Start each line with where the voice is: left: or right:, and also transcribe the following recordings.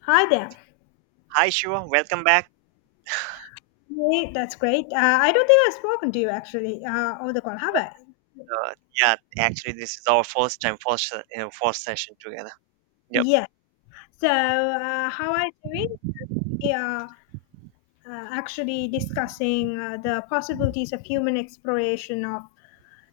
left: Hi there.
right: Hi Shiva, welcome back.
left: Hey, that's great. I don't think I've spoken to you actually over the call, have I?
right: Uh, yeah, actually, this is our first time, first session together. Yep,
left: Yes. So, how are you doing? We are actually discussing the possibilities of human exploration of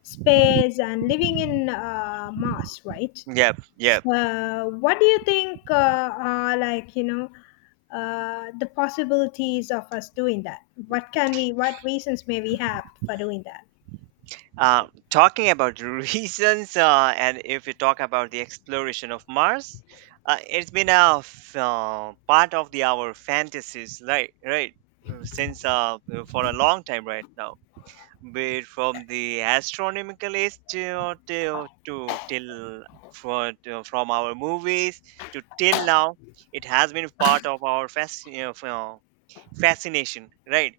left: space and living in Mars, right?
right: yep, yep.
left: So, what do you think are the possibilities of us doing that? What can we, what reasons may we have for doing that?
right: Talking about reasons, and if you talk about the exploration of Mars, it's been part of the our fantasies, right? Right, since for a long time right now. Where from the astronomical age to till from our movies to till now, it has been part of our fascination, right?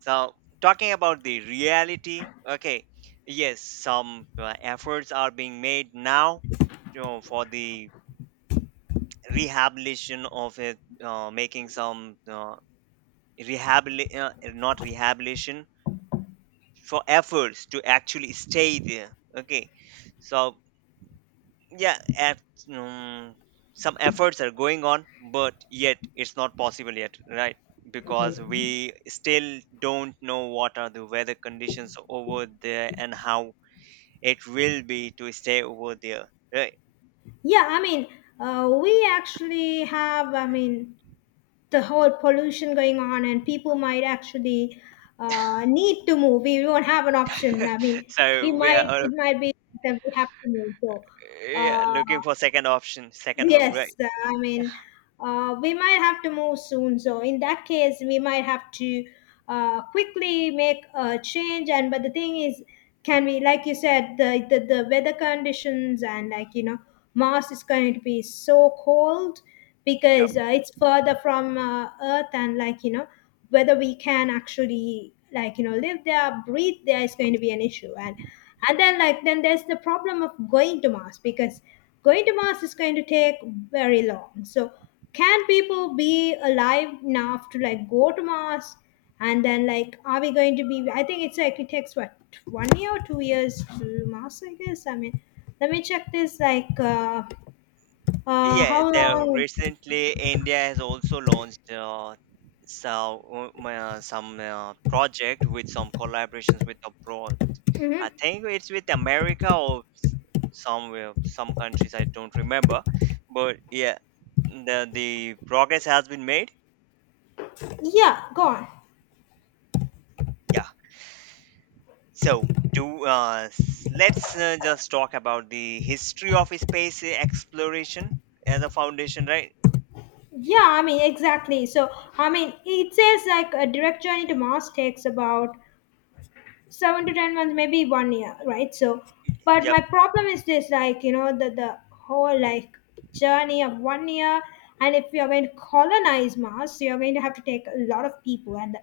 right: So talking about the reality, okay, yes, some efforts are being made now, for the rehabilitation of it, making some rehabilitation, not rehabilitation, for efforts to actually stay there. Okay, so yeah. Um, some efforts are going on, but yet it's not possible yet, right? Because we still don't know what are the weather conditions over there and how it will be to stay over there, right?
left: Yeah, I mean, we actually have, I mean, the whole pollution going on, and people might actually need to move. We won't have an option. I mean, we
right: so we are
left: might, it might be that we have to move. So,
right: Yeah,
left: uh,
right: looking for second option, second home, right?
left: yes, I mean, we might have to move soon. So in that case, we might have to quickly make a change. And but the thing is, can we, like you said, the, the weather conditions and like you know, Mars is going to be so cold because it's further from Earth, and like you know, whether we can actually like you know live there, breathe there is going to be an issue. And then like then there's the problem of going to Mars because going to Mars is going to take very long. So can people be alive enough to like go to Mars? And then like are we going to be, I think it's like it takes what, 1 year or 2 years to Mars, I guess. I mean let me check this
right: Yeah,
left: how
right: the
left: long.
right: recently India has also launched some project with some collaborations with abroad.
left: Hmm.
right: I think it's with America somewhere, some countries I don't remember, but yeah, the progress has been made.
left: Yeah, go on.
right: Yeah. Let's just talk about the history of space exploration as a foundation, right?
left: Yeah, I mean exactly. So I mean it says like a direct journey to Mars takes about 7 to 10 months, maybe 1 year, right? So but
right: Yep.
left: my problem is this like you know the whole like journey of 1 year, and if you're going to colonize mars you're going to have to take a lot of people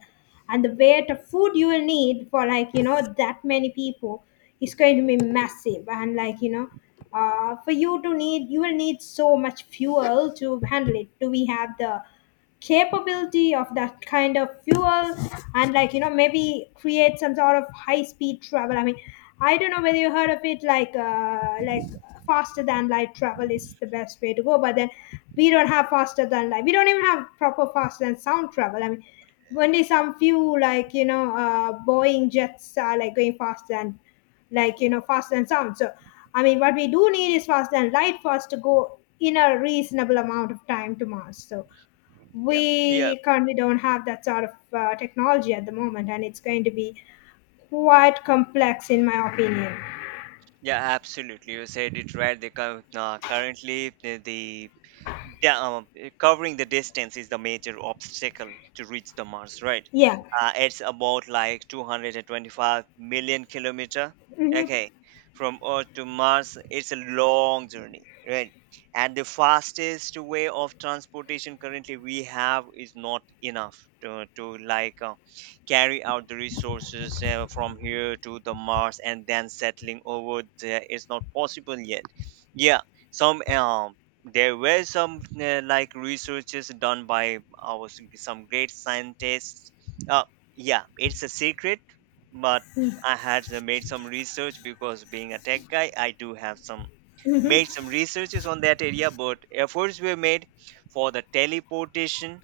left: and the weight of food you will need for like you know that many people is going to be massive, and like you know, for you to need you will need so much fuel to handle it. Do we have the capability of that kind of fuel? And like you know maybe create some sort of high speed travel. I mean I don't know whether you heard of it like faster than light travel is the best way to go, but then we don't have faster than light, we don't even have proper faster than sound travel. I mean only some few like you know boeing jets are like going faster than like you know faster than sound. So I mean what we do need is faster than light for us to go in a reasonable amount of time to mars, so
right: Yep. Yep.
left: we currently don't have that sort of technology at the moment, and it's going to be quite complex in my opinion.
right: Yeah, absolutely. You said it right. Currently, covering the distance is the major obstacle to reach the Mars, right?
left: Yeah.
right: It's about like 225 million kilometer.
left: Hmm.
right: Okay, from Earth to Mars, it's a long journey, right? And the fastest way of transportation currently we have is not enough to like, carry out the resources from here to the Mars and then settling over there. It's not possible yet. Yeah, some there were some like, researches done by some great scientists. uh, yeah, it's a secret, but I had made some research because, being a tech guy, I do have some made some researches on that area. But efforts were made for the teleportation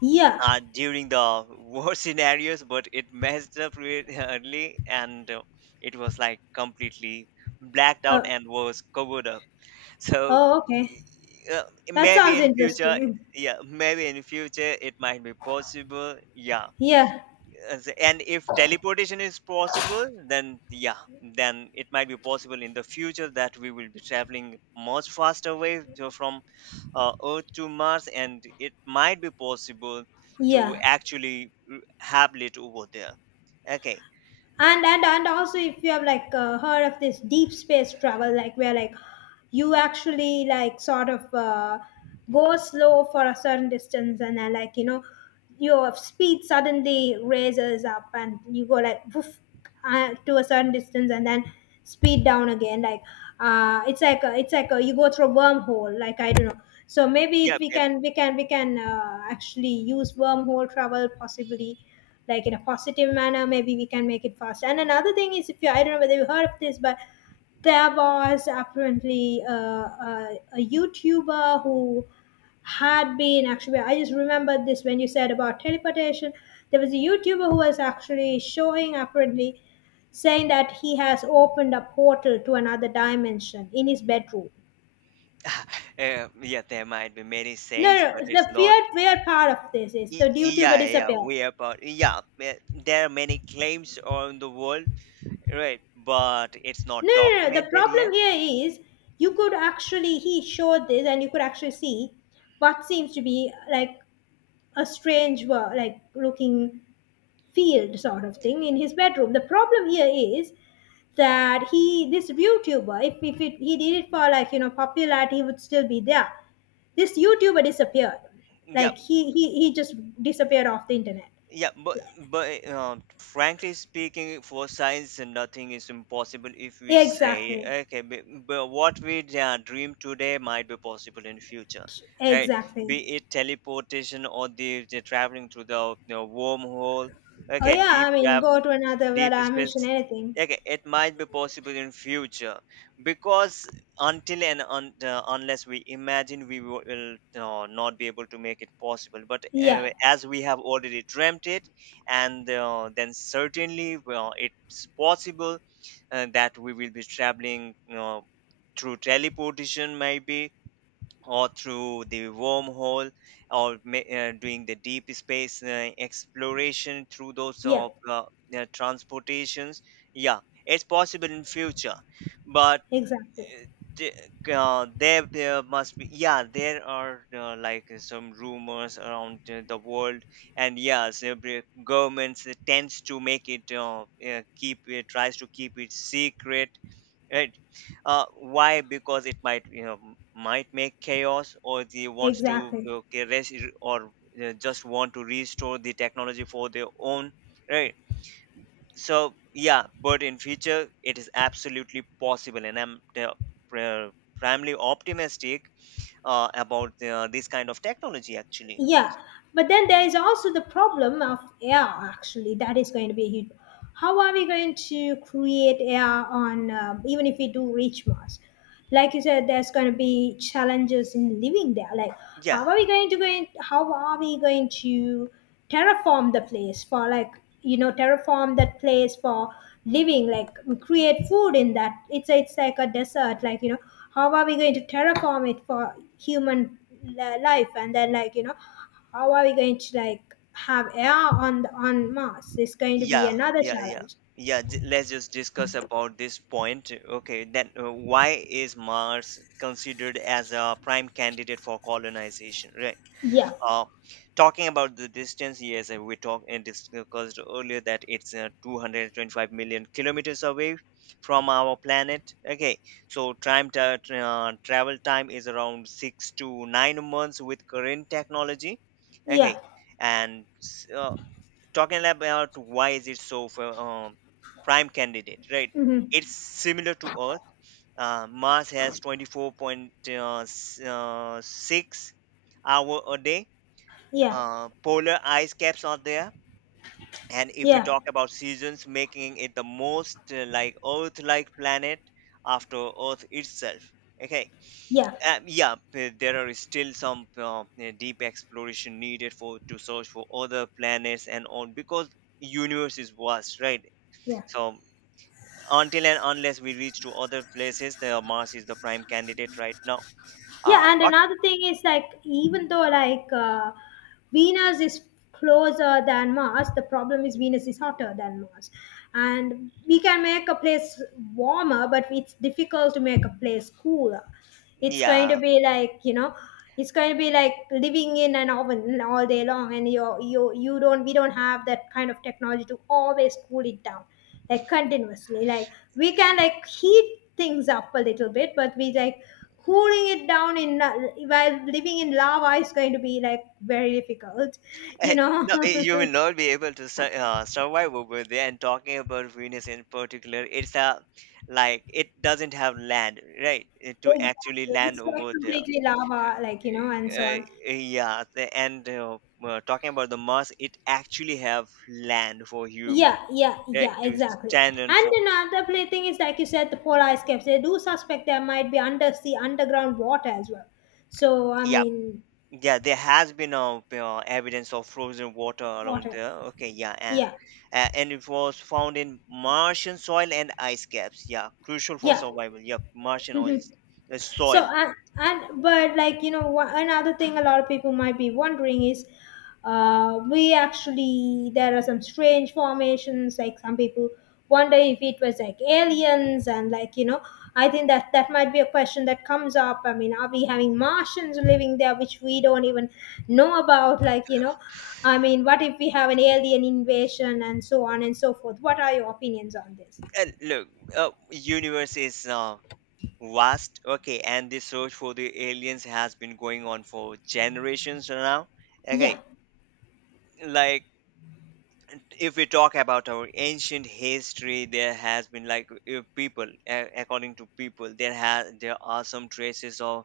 left: Yeah.
right: during the war scenarios, but it messed up really early, and it was like completely blacked out
left: uh,
right: and was covered up. So
left: oh okay,
right: uh,
left: that
right: maybe
left: sounds
right: in future.
left: interesting.
right: Yeah, maybe in future it might be possible. Yeah.
left: Yeah.
right: And if teleportation is possible, then yeah, then it might be possible in the future that we will be traveling much faster way from earth to Mars, and it might be possible to
left: Yeah,
right: actually habit over there. Okay.
left: and also if you have like heard of this deep space travel like where like you actually like sort of go slow for a certain distance and then like you know your speed suddenly raises up and you go like woof, to a certain distance and then speed down again like it's like a, you go through a wormhole like I don't know. So maybe
right: Yeah,
left: if we
right: yeah.
left: can we can we can uh, actually use wormhole travel possibly like in a positive manner, maybe we can make it faster. And another thing is, if you, I don't know whether you heard of this, but there was apparently a youtuber who had been actually, I just remembered this when you said about teleportation, there was a youtuber who was actually showing apparently saying that he has opened a portal to another dimension in his bedroom.
right: Yeah, there might be many
left: No,
right: sayings, but
left: no,
right: it's
left: the
right: not.
left: weird part of this is the YouTuber
right: Yeah, yeah,
left: disappeared.
right: way about yeah. There are many claims on the world, right? But it's not
left: No. The
right: documented
left: problem
right: yet.
left: here is you could actually, he showed this, and you could actually see what seems to be like a strange, like looking field sort of thing in his bedroom. The problem here is that he, this YouTuber, if it, he did it for like you know popularity, he would still be there. This YouTuber disappeared.
right: Yeah,
left: Like he just disappeared off the internet.
right: yeah. But frankly speaking, for science, nothing is impossible if we say
left: Exactly.
right: okay. But what we dream today might be possible in future, right?
left: Exactly.
right: Be it teleportation or the traveling through the wormhole.
left: Oh
right: Okay,
left: yeah, I mean, go to another where
right: deep
left: I
right: space.
left: mention anything.
right: Okay, it might be possible in future because until and unless we imagine, we will not be able to make it possible. But
left: Yeah.
right: as we have already dreamt it, and then certainly, well, it's possible that we will be traveling you through teleportation maybe, or through the wormhole, or doing the deep space exploration through those
left: Yeah,
right: transportations. Yeah, it's possible in future. But
left: exactly.
right: uh, the- there must be, yeah, there are like, some rumors around the world. And yes, the governments tends to make it keep it tries to keep it secret, right? uh, why? Because it might, you know, might make chaos, or they wants to
left: Exactly.
right: okay, rest, or just want to restore the technology for their own, right? So yeah, but in future it is absolutely possible, and I'm pri- primarily optimistic about this kind of technology actually.
left: Yeah. But then there is also the problem of air, actually. That is going to be huge. How are we going to create air on, even if we do reach Mars? Like you said, there's going to be challenges in living there. Like,
right: Yeah.
left: how are we going to, going, how are we going to terraform the place for like you know terraform that place for living, like create food in that, it's like a desert, like you know how are we going to terraform it for human life, and then like you know how are we going to like have air on the, on mars, it's going to be
right: Yeah,
left: another
right: yeah, yeah.
left: challenge.
right: Yeah, let's just discuss about this point. Okay, then why is Mars considered as a prime candidate for colonization? Right.
left: Yeah.
right: Uh, Talking about the distance, yes, we talked and discussed earlier that it's 225 million kilometers away from our planet. Okay, so travel time is around 6 to 9 months with current technology.
left: Yeah.
right: Okay, and s- uh, talking about why is it so for prime candidate, right?
left: Hmm.
right: It's similar to Earth. Mars has 24.6 hour a day.
left: Yeah.
right: Polar ice caps are there, and if we
left: Yeah,
right: talk about seasons, making it the most like earth like planet after earth itself. Okay.
left: yeah.
right: Yeah, there are still some deep exploration needed for to search for other planets and all because universe is vast, right?
left: Yeah.
right: So until and unless we reach to other places, the Mars is the prime candidate right now. uh,
left: Yeah, and
right: talk,
left: another thing is like even though like Venus is closer than Mars, the problem is Venus is hotter than Mars, and we can make a place warmer, but it's difficult to make a place cooler. It's going to
right: yeah.
left: be like you know it's going to be like living in an oven all day long, and you don't, we don't have that kind of technology to always cool it down like continuously. Like we can like heat things up a little bit, but we like cooling it down in while living in lava is going to be like very difficult, you
right: Eh,
left: know.
right: No, you will not be able to survive over there. And talking about Venus in particular, it's a, like, it doesn't have land, right? To
left: Exactly.
right: actually land
left: It's like
right: over there.
left: completely lava, like, you know, and so on.
right: Yeah, the- and talking about the Mars, it actually have land for humans,
left: Yeah, yeah,
right: right?
left: yeah,
right: To
left: exactly.
right: stand on
left: And
right: for.
left: another play thing is, like you said, the polar ice caps. They do suspect there might be undersea, underground water as well. So, I
right: Yeah,
left: mean,
right: yeah, there has been evidence of frozen water around
left: water.
right: there. Okay, yeah,
left: Yeah,
right: and it was found in Martian soil and ice caps. Yeah, crucial for
left: yeah.
right: survival. Yeah, Martian oils,
left: So
right: soil.
left: and but like you know another thing a lot of people might be wondering is, we actually, there are some strange formations. Like some people wonder if it was like aliens, and like you know I think that that might be a question that comes up. I mean, are we having Martians living there which we don't even know about? Like you know, I mean, what if we have an alien invasion and so on and so forth? What are your opinions on this?
right: And look, universe is vast. Okay, and the search for the aliens has been going on for generations now.
left: Yeah,
right: Okay, like, if we talk about our ancient history, there has been, like, if people according to people, there are some traces of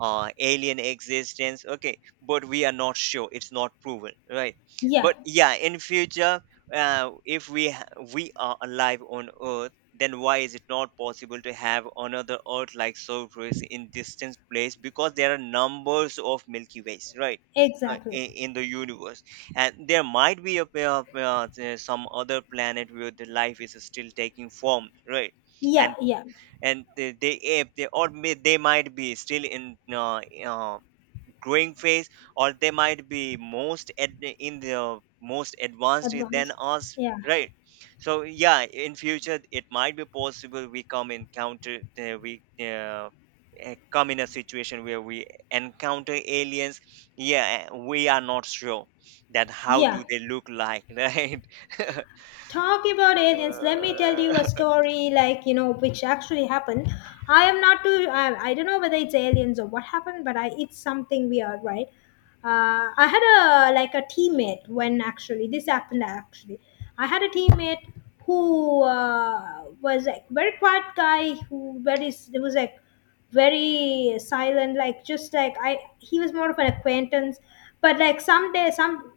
right: alien existence. Okay, but we are not sure, it's not proven, right?
left: yeah,
right: But yeah, in future, if we ha- we are alive on earth, then why is it not possible to have another earth like surface in distant place? Because there are numbers of milky ways, right? In,
left: exactly.
right: in the universe. And there might be some other planet where the life is still taking form, right?
left: Yeah,
right: and
left: yeah.
right: and they if they or may, they might be still in growing phase, or they might be in the most advanced than
left: Advanced.
right: us,
left: Yeah.
right: right? So yeah, in future it might be possible we come encounter come in a situation where we encounter aliens. Yeah, we are not sure that how
left: Yeah,
right: do they look like. Right.
left: talk about aliens, let me tell you a story like you know which actually happened. I am not too, I don't know whether it's aliens or what happened, but I, it's something weird, right? I had a like a teammate when actually this happened, actually I had a teammate who was like very quiet guy who very it was like very silent, like just like I, he was more of an acquaintance. But like someday, some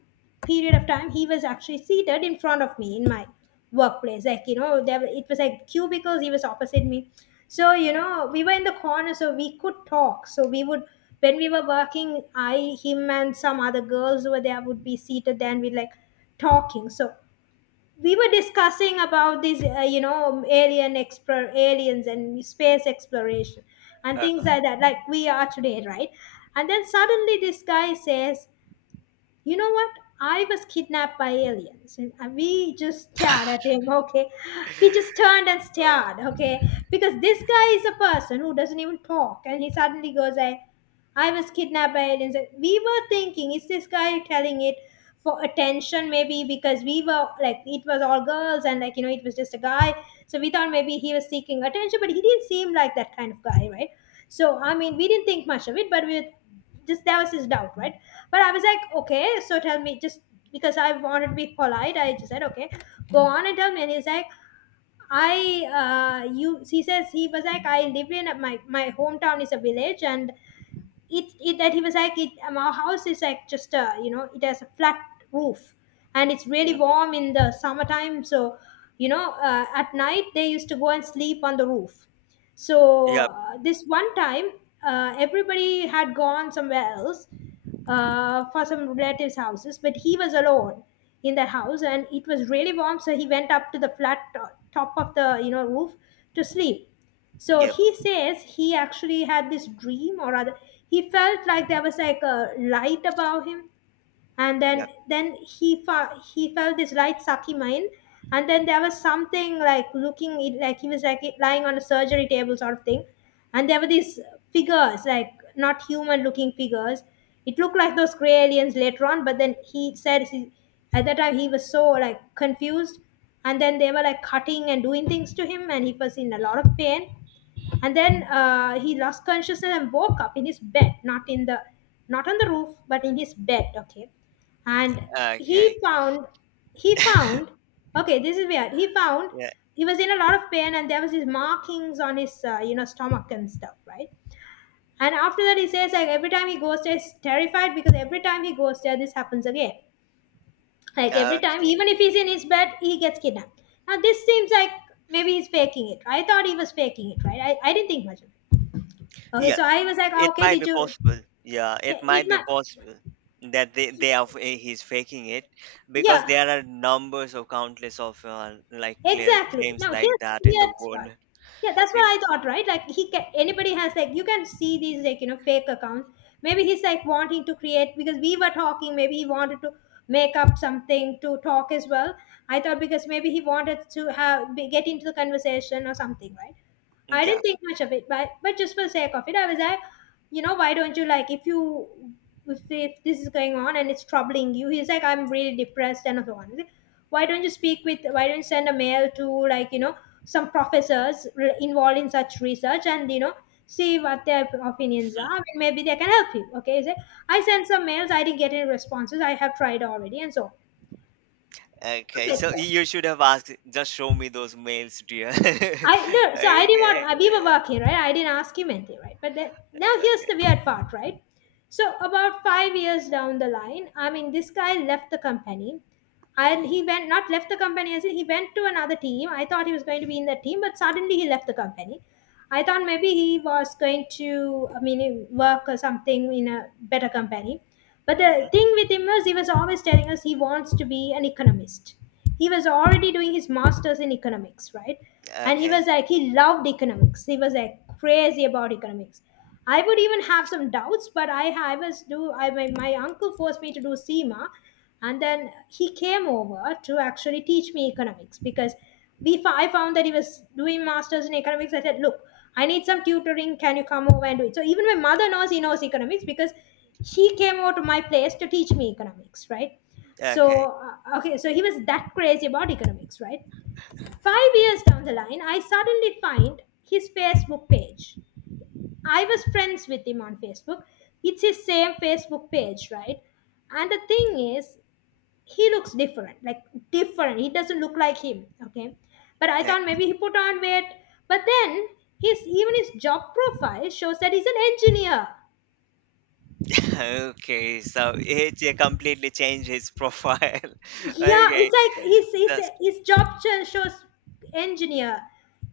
left: period of time he was actually seated in front of me in my workplace, like you know there were- it was like cubicles, he was opposite me. So you know we were in the corner so we could talk, so we would, when we were working, I, him and some other girls who were there would be seated there and we like talking. So we were discussing about these alien explore aliens and space exploration and
right: uh,
left: things like that, like we are today, right? And then suddenly this guy says, you know what? I was kidnapped by aliens. And we just
right: uh,
left: stared at him. Okay, we just turned and stared. Okay, because this guy is a person who doesn't even talk, and he suddenly goes I was kidnapped by aliens." And we were thinking, is this guy telling it for attention? Maybe because we were like, it was all girls, and like you know, it was just a guy. So we thought maybe he was seeking attention, but he didn't seem like that kind of guy, right? So I mean, we didn't think much of it, but we just, that was his doubt, right? But I was like, okay, so tell me, just because I wanted to be polite, I just said, okay, go on and tell me. And he's like, I, you, he says, he was like, I live in a, my hometown is a village, and it that he was like it, our house is like, just a you know it has a flat roof, and it's really
right: mhm.
left: warm in the summertime. So at night they used to go and sleep on the roof. So
right: Yep,
left: this one time everybody had gone somewhere else, for some relatives houses, but he was alone in that house, and it was really warm, so he went up to the top of the roof to sleep. So
right: yep.
left: he says he actually had this dream, or rather, he felt like there was like a light above him, and he felt this light sucking mine, and then there was something like like he was like lying on a surgery table sort of thing, and there were these figures like not human looking figures. It looked like those gray aliens later on, but then he said at that time he was so like confused, and then they were like cutting and doing things to him, and he was in a lot of pain. And then he lost consciousness and woke up in his bed, not on the roof, but in his bed. Okay. And he
right: Okay.
left: found he found okay this is weird he found
right: Yeah.
left: he was in a lot of pain, and there was his markings on his you know, stomach and stuff, right? And after that, he says like every time he goes there, he's terrified, because every time he goes there this happens again. Like every time,
right: Okay.
left: even if he's in his bed, he gets kidnapped. Now this seems like maybe he's faking it. I thought he was faking it. I didn't think much of it. Okay,
right: Yeah.
left: so I was like, "Ah,
right: It
left: okay,
right: might
left: did
right: be
left: you?"
right: possible. Yeah.
left: Yeah,
right: It
left: it
right: might be
left: might,
right: possible that they are f- eh, he's faking it because
left: yeah,
right: there are numbers of countless of like, clear
left: exactly.
right: claims
left: Now
right: like
left: here's the
right: that in the
left: weird
right: world.
left: part. Yeah, that's what
right: Eh,
left: I thought, right? Like he can, anybody has, like, you can see these like, you know, fake accounts. Maybe he's like wanting to create, because we were talking. Maybe he wanted to make up something to talk as well. I thought because maybe he wanted to get into the conversation or something, right? I
right: Yeah.
left: didn't think much of it, but just for the sake of it, I was like, you know, why don't you like if you if this is going on and it's troubling you. He's like, "I'm really depressed," and so on. He's like, why don't you send a mail to, like, you know, some professors involved in such research, and you know, see what their opinions are and maybe they can help you. Okay, he said, "I sent some mails, I didn't get any responses, I have tried already," and so on.
right: Okay.
left: Okay, so
right: So you should have asked. Just show me those mails, dear.
left: I didn't
right: Okay.
left: want, we were working, right? I didn't ask him anything, right? But then now here's the weird part, right? So about 5 years down the line, I mean, this guy left the company, and
right: Mm-hmm.
left: he went not left the company, as in he went to another team. I thought he was going to be in that team, but suddenly he left the company. I thought maybe he was going to, I mean, work or something in a better company. But
right: Mm-hmm.
left: the thing with him was he was always telling us he wants to be an economist. He was already doing his master's in economics, right? And he
right: Okay.
left: was like, he loved economics. He was like crazy about economics. I would even have some doubts, but I was do I my, my uncle forced me to do SEMA, and then he came over to actually teach me economics, because we I found that he was doing masters in economics. I said, "Look, I need some tutoring. Can you come over and do it?" So even my mother knows he knows economics, because she came over to my place to teach me economics, right?
right: Okay.
left: So okay, so he was that crazy about economics, right? 5 years down the line, I suddenly find his Facebook page. I was friends with him on Facebook. It's his same Facebook page, right? And the thing is, he looks different, he doesn't look like him. Okay, but I
right: Like,
left: thought maybe he put on weight. But then his, even his job profile shows that he's an engineer.
right: okay, so it completely changed his profile.
left: Yeah,
right: Okay,
left: it's like his
right: just
left: shows engineer.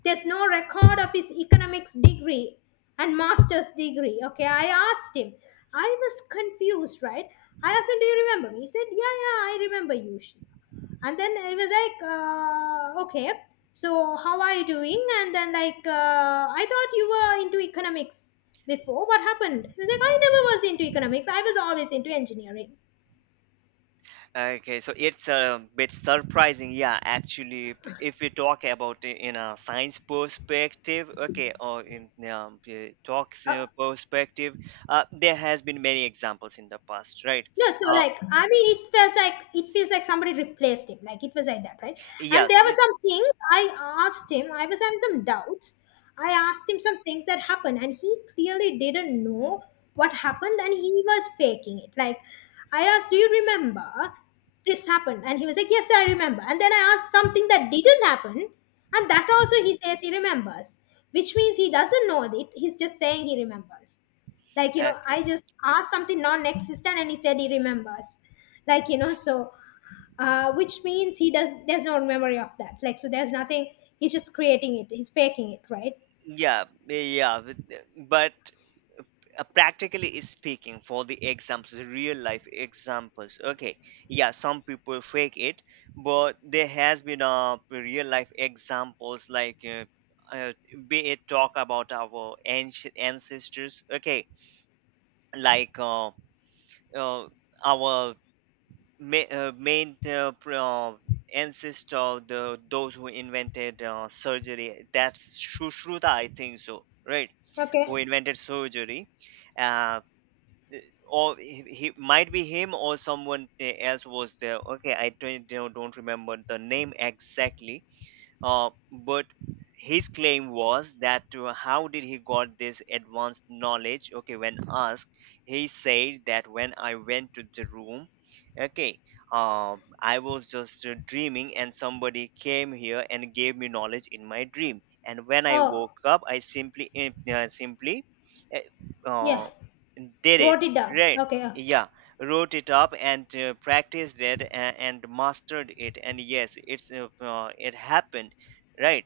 left: There's no record of his economics degree and master's degree. Okay, I asked him. I was confused, right? I asked him, "Do you remember me?" He said, "Yeah, yeah, I remember you, Shiv." And then it was like, "Okay, so how are you doing?" And then like, "I thought you were into economics before. What happened?" He was like, "I never
right: hmm.
left: was into economics. I was always into engineering."
right: Okay, so it's a bit surprising. Yeah, actually, if we talk about it in a science perspective, okay, or in talks perspective, there has been many examples in the past, right?
left: No, so
right: Uh,
left: like, I mean, it feels like, somebody replaced him. Like it was like that, right?
right: yeah,
left: And there were some things I asked him. I was having some doubts. I asked him some things that happened, and he clearly didn't know what happened, and he was faking it. Like I asked, "Do you remember this happened?" And he was like, "Yes, I remember." And then I asked something that didn't happen, and that also he says he remembers, which means he doesn't know it. He's just saying he remembers. Like, you know, I
right: okay,
left: just asked something non-existent, and he said he remembers, like, you know. So which means he does, there's no memory of that, like, so there's nothing. He's just creating it, he's faking it, right?
right: yeah, yeah, but practically speaking, for the examples, real life examples. Okay, yeah, some people fake it, but there has been real life examples like, uh, be it talk about our ancient ancestors. Okay, like, uh, our main ancestor, the those who invented surgery. That's Sushruta, I think so, right? Who
left: Okay.
right: invented surgery. uh, or he might be him or else was there. Okay, I don't remember the name exactly, but his claim was that how did he got this advanced knowledge. Okay, when asked, he said that when I went to the room, okay, I was just dreaming and somebody came here and gave me knowledge in my dream, and when I
left: Oh,
right: woke up, I uh, simply eh,
left: yeah,
right: uh, did it,
left: wrote it down.
right: right?
left: Okay,
right: Yeah, wrote it up and practiced it and mastered it, and yes, it's it happened, right?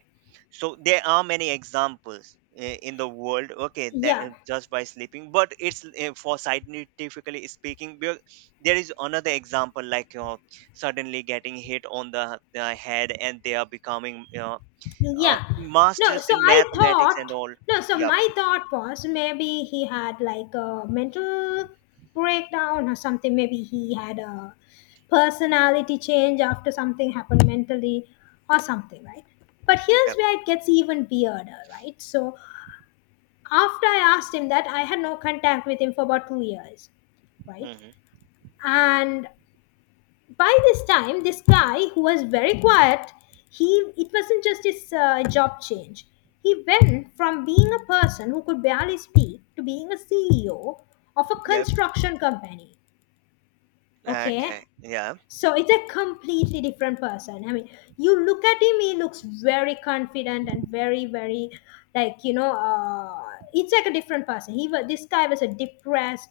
right: So there are many examples in the world. Okay, that
left: yeah.
right: just by sleeping, but it's for scientifically speaking, there is another example like suddenly getting hit on the head, and they are becoming
left: Yeah. No,
right: masters
left: so
right: in
left: I
right: mathematics and
left: thought,
right: all.
left: no, so
right: Yep,
left: my thought was maybe he had like a mental breakdown or something. Maybe he had a personality change after something happened mentally or something, right? But here's
right: yep.
left: where it gets even weirder, right? So after I asked him that, I had no contact with him for about 2 years, right?
right: Hmm.
left: And by this time, this guy who was very quiet, he it wasn't just his job change. He went from being a person who could barely speak to being a CEO of a
right: Yep.
left: construction company. Okay,
right: Okay. Yeah.
left: so it's a completely different person. I mean, you look at him, he looks very confident and very, very, like, you know, it's like a different person. He was, this guy was a depressed,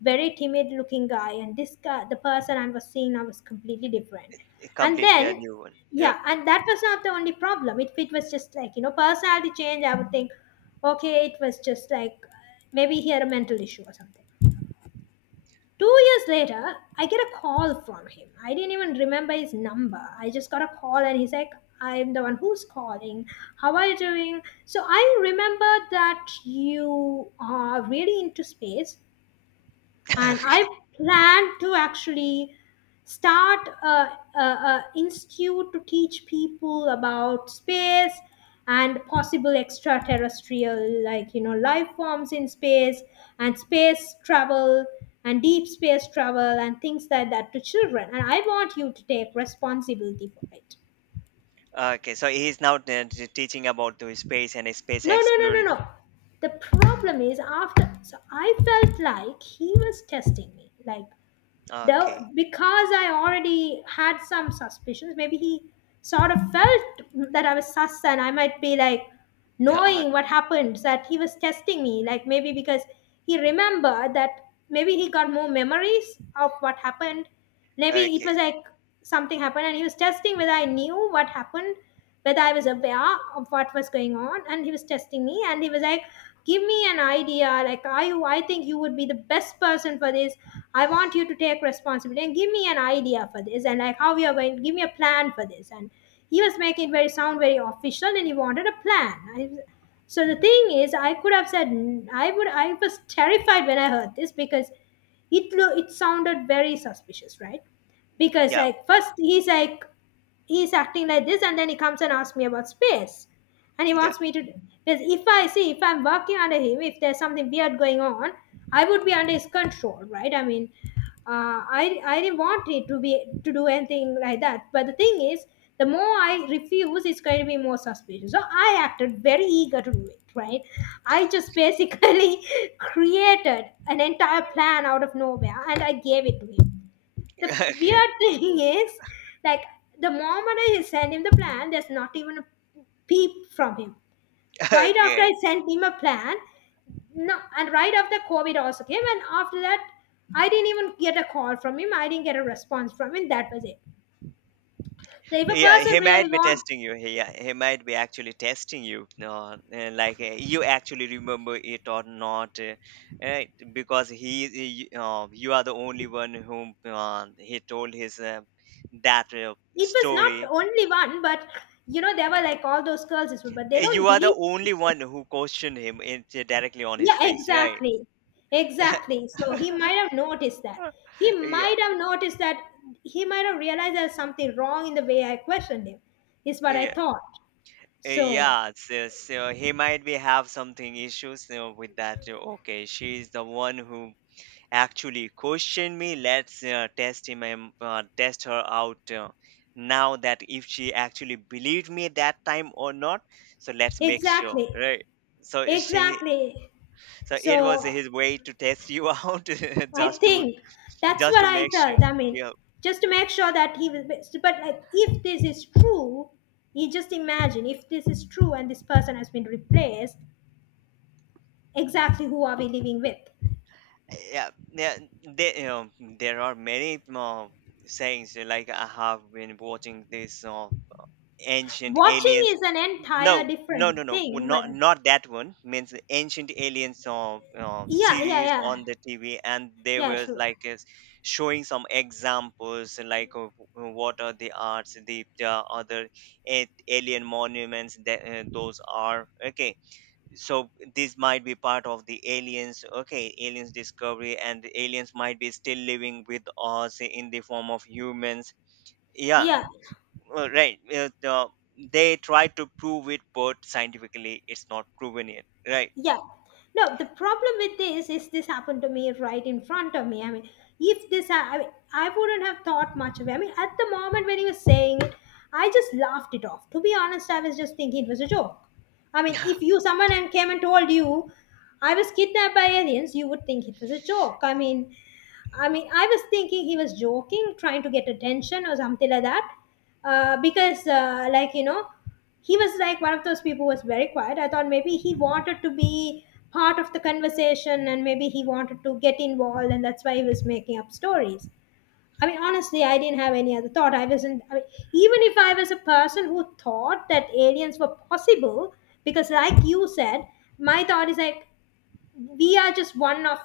left: very timid looking guy. And this guy, the person I was seeing, I was completely different. And
right: Completely a
left: then,
right: new one. Yep.
left: yeah, and that was not the only problem. If it was just like, you know, personality change, I would think, okay, it was just like maybe he had a mental issue or something. 2 years later, I get a call from him. I didn't even remember his number. I just got a call and he's like, "I'm the one who's calling. How are you doing? So I remember that you are really into space, and I plan to actually start a, a institute to teach people about space and possible extraterrestrial, like, you know, life forms in space, and space travel, and deep space travel, and things like that to children, and I want you to take responsibility for it."
right: Okay, so he's now teaching about the space and space
left: No, no, no, no,
right: exploration.
left: no, the problem is after, so I felt like he was testing me, like, though,
right: Okay.
left: because I already had some suspicions, maybe he sort of felt that I was sus and I might be like
right: Yeah,
left: knowing what happened, that he was testing me. Like, maybe because he remembered that, maybe he got more memories of what happened. Maybe it
right: okay.
left: was like something happened and he was testing whether I knew what happened, whether I was aware of what was going on. And he was testing me and he was like, "Give me an idea. Like, are you, I think you would be the best person for this. I want you to take responsibility and give me an idea for this, and like how we are going, give me a plan for this." And he was making it very, sound very official, and he wanted a plan. So the thing is, I could have said I would. I was terrified when I heard this, because it sounded very suspicious, right? Because
right: Yeah.
left: like, first he's like, he's acting like this, and then he comes and asks me about space, and he
right: Yeah.
left: wants me to, because if I see, if I'm working under him, if there's something weird going on, I would be under his control, right? I mean, I didn't want it to be, to do anything like that, but the thing is, the more I refuse, it's going to be more suspicious. So I acted very eager to do it, right? I just basically created an entire plan out of nowhere and I gave it to him. The
right: Okay.
left: weird thing is, like, the moment I sent him the plan, there's not even a peep from him. Right after
right: Okay.
left: I sent him a plan, no, and right after COVID also came, and after that, I didn't even get a call from him. I didn't get a response from him. That was it. So if a
right: Yeah,
left: person
right: he might
left: really
right: be
left: want,
right: testing you. Yeah, he might be actually testing you. Like, you actually remember it or not, right? Because you are the only one whom he told his that
left: it was not
right: story.
left: only one, but you know, there were like all those girls, as well, but they don't
right: You are the
left: believe.
right: only one who questioned him directly on his
left: Yeah,
right: face, right?
left: exactly. Exactly. So he might have noticed that. He
right: Yeah,
left: might have noticed that. He might have realized there's something wrong in the way I questioned him, is what I
right: yeah,
left: thought. So,
right: yeah. So he might be have something issues, you know, with that. Okay, she's the one who actually questioned me. Let's test him and test her out, now that, if she actually believed me at that time or not. So let's make sure,
left: exactly.
right: right? So is she,
left: Exactly.
right: so it was
left: So,
right: his way to test you out,
left: I
right: just to
left: think that's
right: just
left: what
right: to
left: I
right: make sure.
left: felt. I mean,
right: Yeah,
left: just to make sure that he was. But like, if this is true, you just imagine if this is true and this person has been replaced, exactly who are we living with?
right: yeah, yeah. There, you know, there are many sayings. Like, I have been watching this ancient
left: Watching
right: aliens.
left: is an entire
right: No, no, no,
left: different
right: no. Well,
left: thing, but
right: not that one means the ancient aliens
left: yeah, yeah,
right: series
left: yeah.
right: on the TV. And they
left: Yeah,
right: were
left: true.
right: like, is showing some examples like of what are the arts, the other alien monuments that those are. Okay, so this might be part of the aliens. Okay, aliens discovery, and aliens might be still living with us in the form of humans. Yeah,
left: Yeah,
right: right. They try to prove it, but scientifically it's not proven yet, right?
left: yeah. No, the problem with this is this happened to me right in front of me. I mean, if this, ha- I mean, I wouldn't have thought much of it. I mean, at the moment when he was saying it, I just laughed it off. To be honest, I was just thinking it was a joke. I mean, if you someone and came and told you I was kidnapped by aliens, you would think it was a joke. I mean, I was thinking he was joking, trying to get attention or something like that. Because, like, you know, he was like one of those people who was very quiet. I thought maybe he wanted to be part of the conversation and maybe he wanted to get involved, and that's why he was making up stories. I mean, honestly, I didn't have any other thought. I mean, even if I was a person who thought that aliens were possible, because, like you said, my thought is like, we are just one of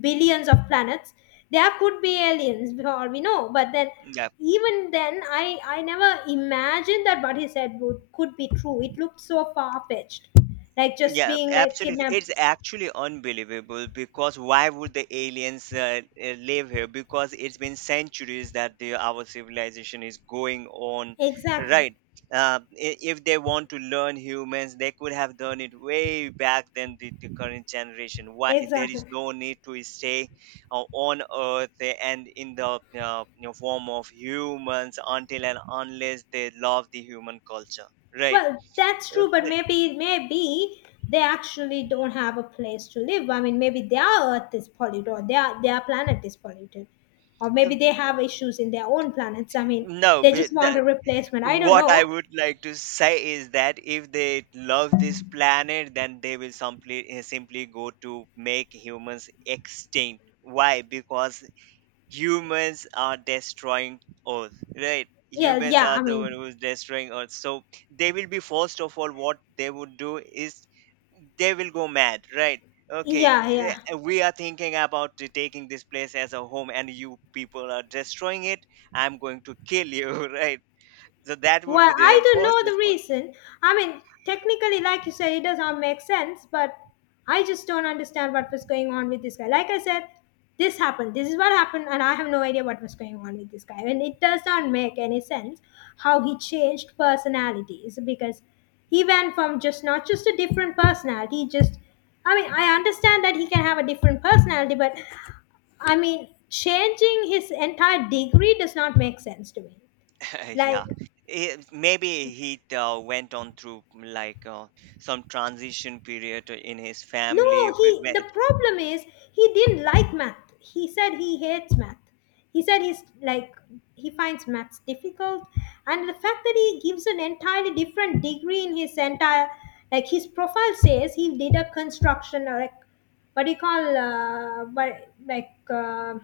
left: billions of planets. There could be aliens for all we know, but then
right: Yeah.
left: even then, I never imagined that what he said would could be true. It looked so far-fetched, like just
right: Yeah,
left: being like
right: absolutely. It's
left: kidnapped.
right: actually unbelievable because why would the aliens live here? Because it's been centuries that our civilization is going on,
left: Exactly.
right: right? If they want to learn humans, they could have done it way back than the current generation. Why there is
left: Exactly.
right: no need to stay on Earth and in the form of humans until and unless they love the human culture, right?
left: Well, that's
right: Uh,
left: true, but
right: the-
left: maybe they actually don't have a place to live. I mean, maybe their Earth is polluted, or their planet is polluted, or maybe
right: um,
left: they have issues in their own planets. I mean,
right: no,
left: they
right: but
left: just want a replacement. I don't
right: what I
left: know.
right: would like to say is that if they love this planet, then they will simply go to make humans extinct. Why? Because humans are destroying Earth, right?
left: Yeah,
right: Humans
left: yeah.
right: are
left: I
right: the one
left: mean,
right: who's destroying Earth. So they will be first of all. What they would do is they will go mad, right? Okay,
left: yeah, yeah.
right: we are thinking about taking this place as a home, and you people are destroying it. I'm going to kill you, right? So that would
left: Well,
right: be
left: I
right: the
left: don't
right: first
left: know the
right: response.
left: reason. I mean, technically, like you said, it does not make sense, but I just don't understand what was going on with this guy. Like I said, this happened. This is what happened, and I have no idea what was going on with this guy. And it does not make any sense how he changed personalities, because he went from just not just a different personality, just I mean, I understand that he can have a different personality, but I mean, changing his entire degree does not make sense to me.
right: Yeah,
left: Like,
right: Maybe he went on through like some transition period in his
left: no,
right: family
left: he the
right: where
left: problem is he didn't like math. He said he hates math. He said he's like he finds maths difficult, and the fact that he gives an entirely different degree in his entire like his profile says he did a construction or like what do you call but like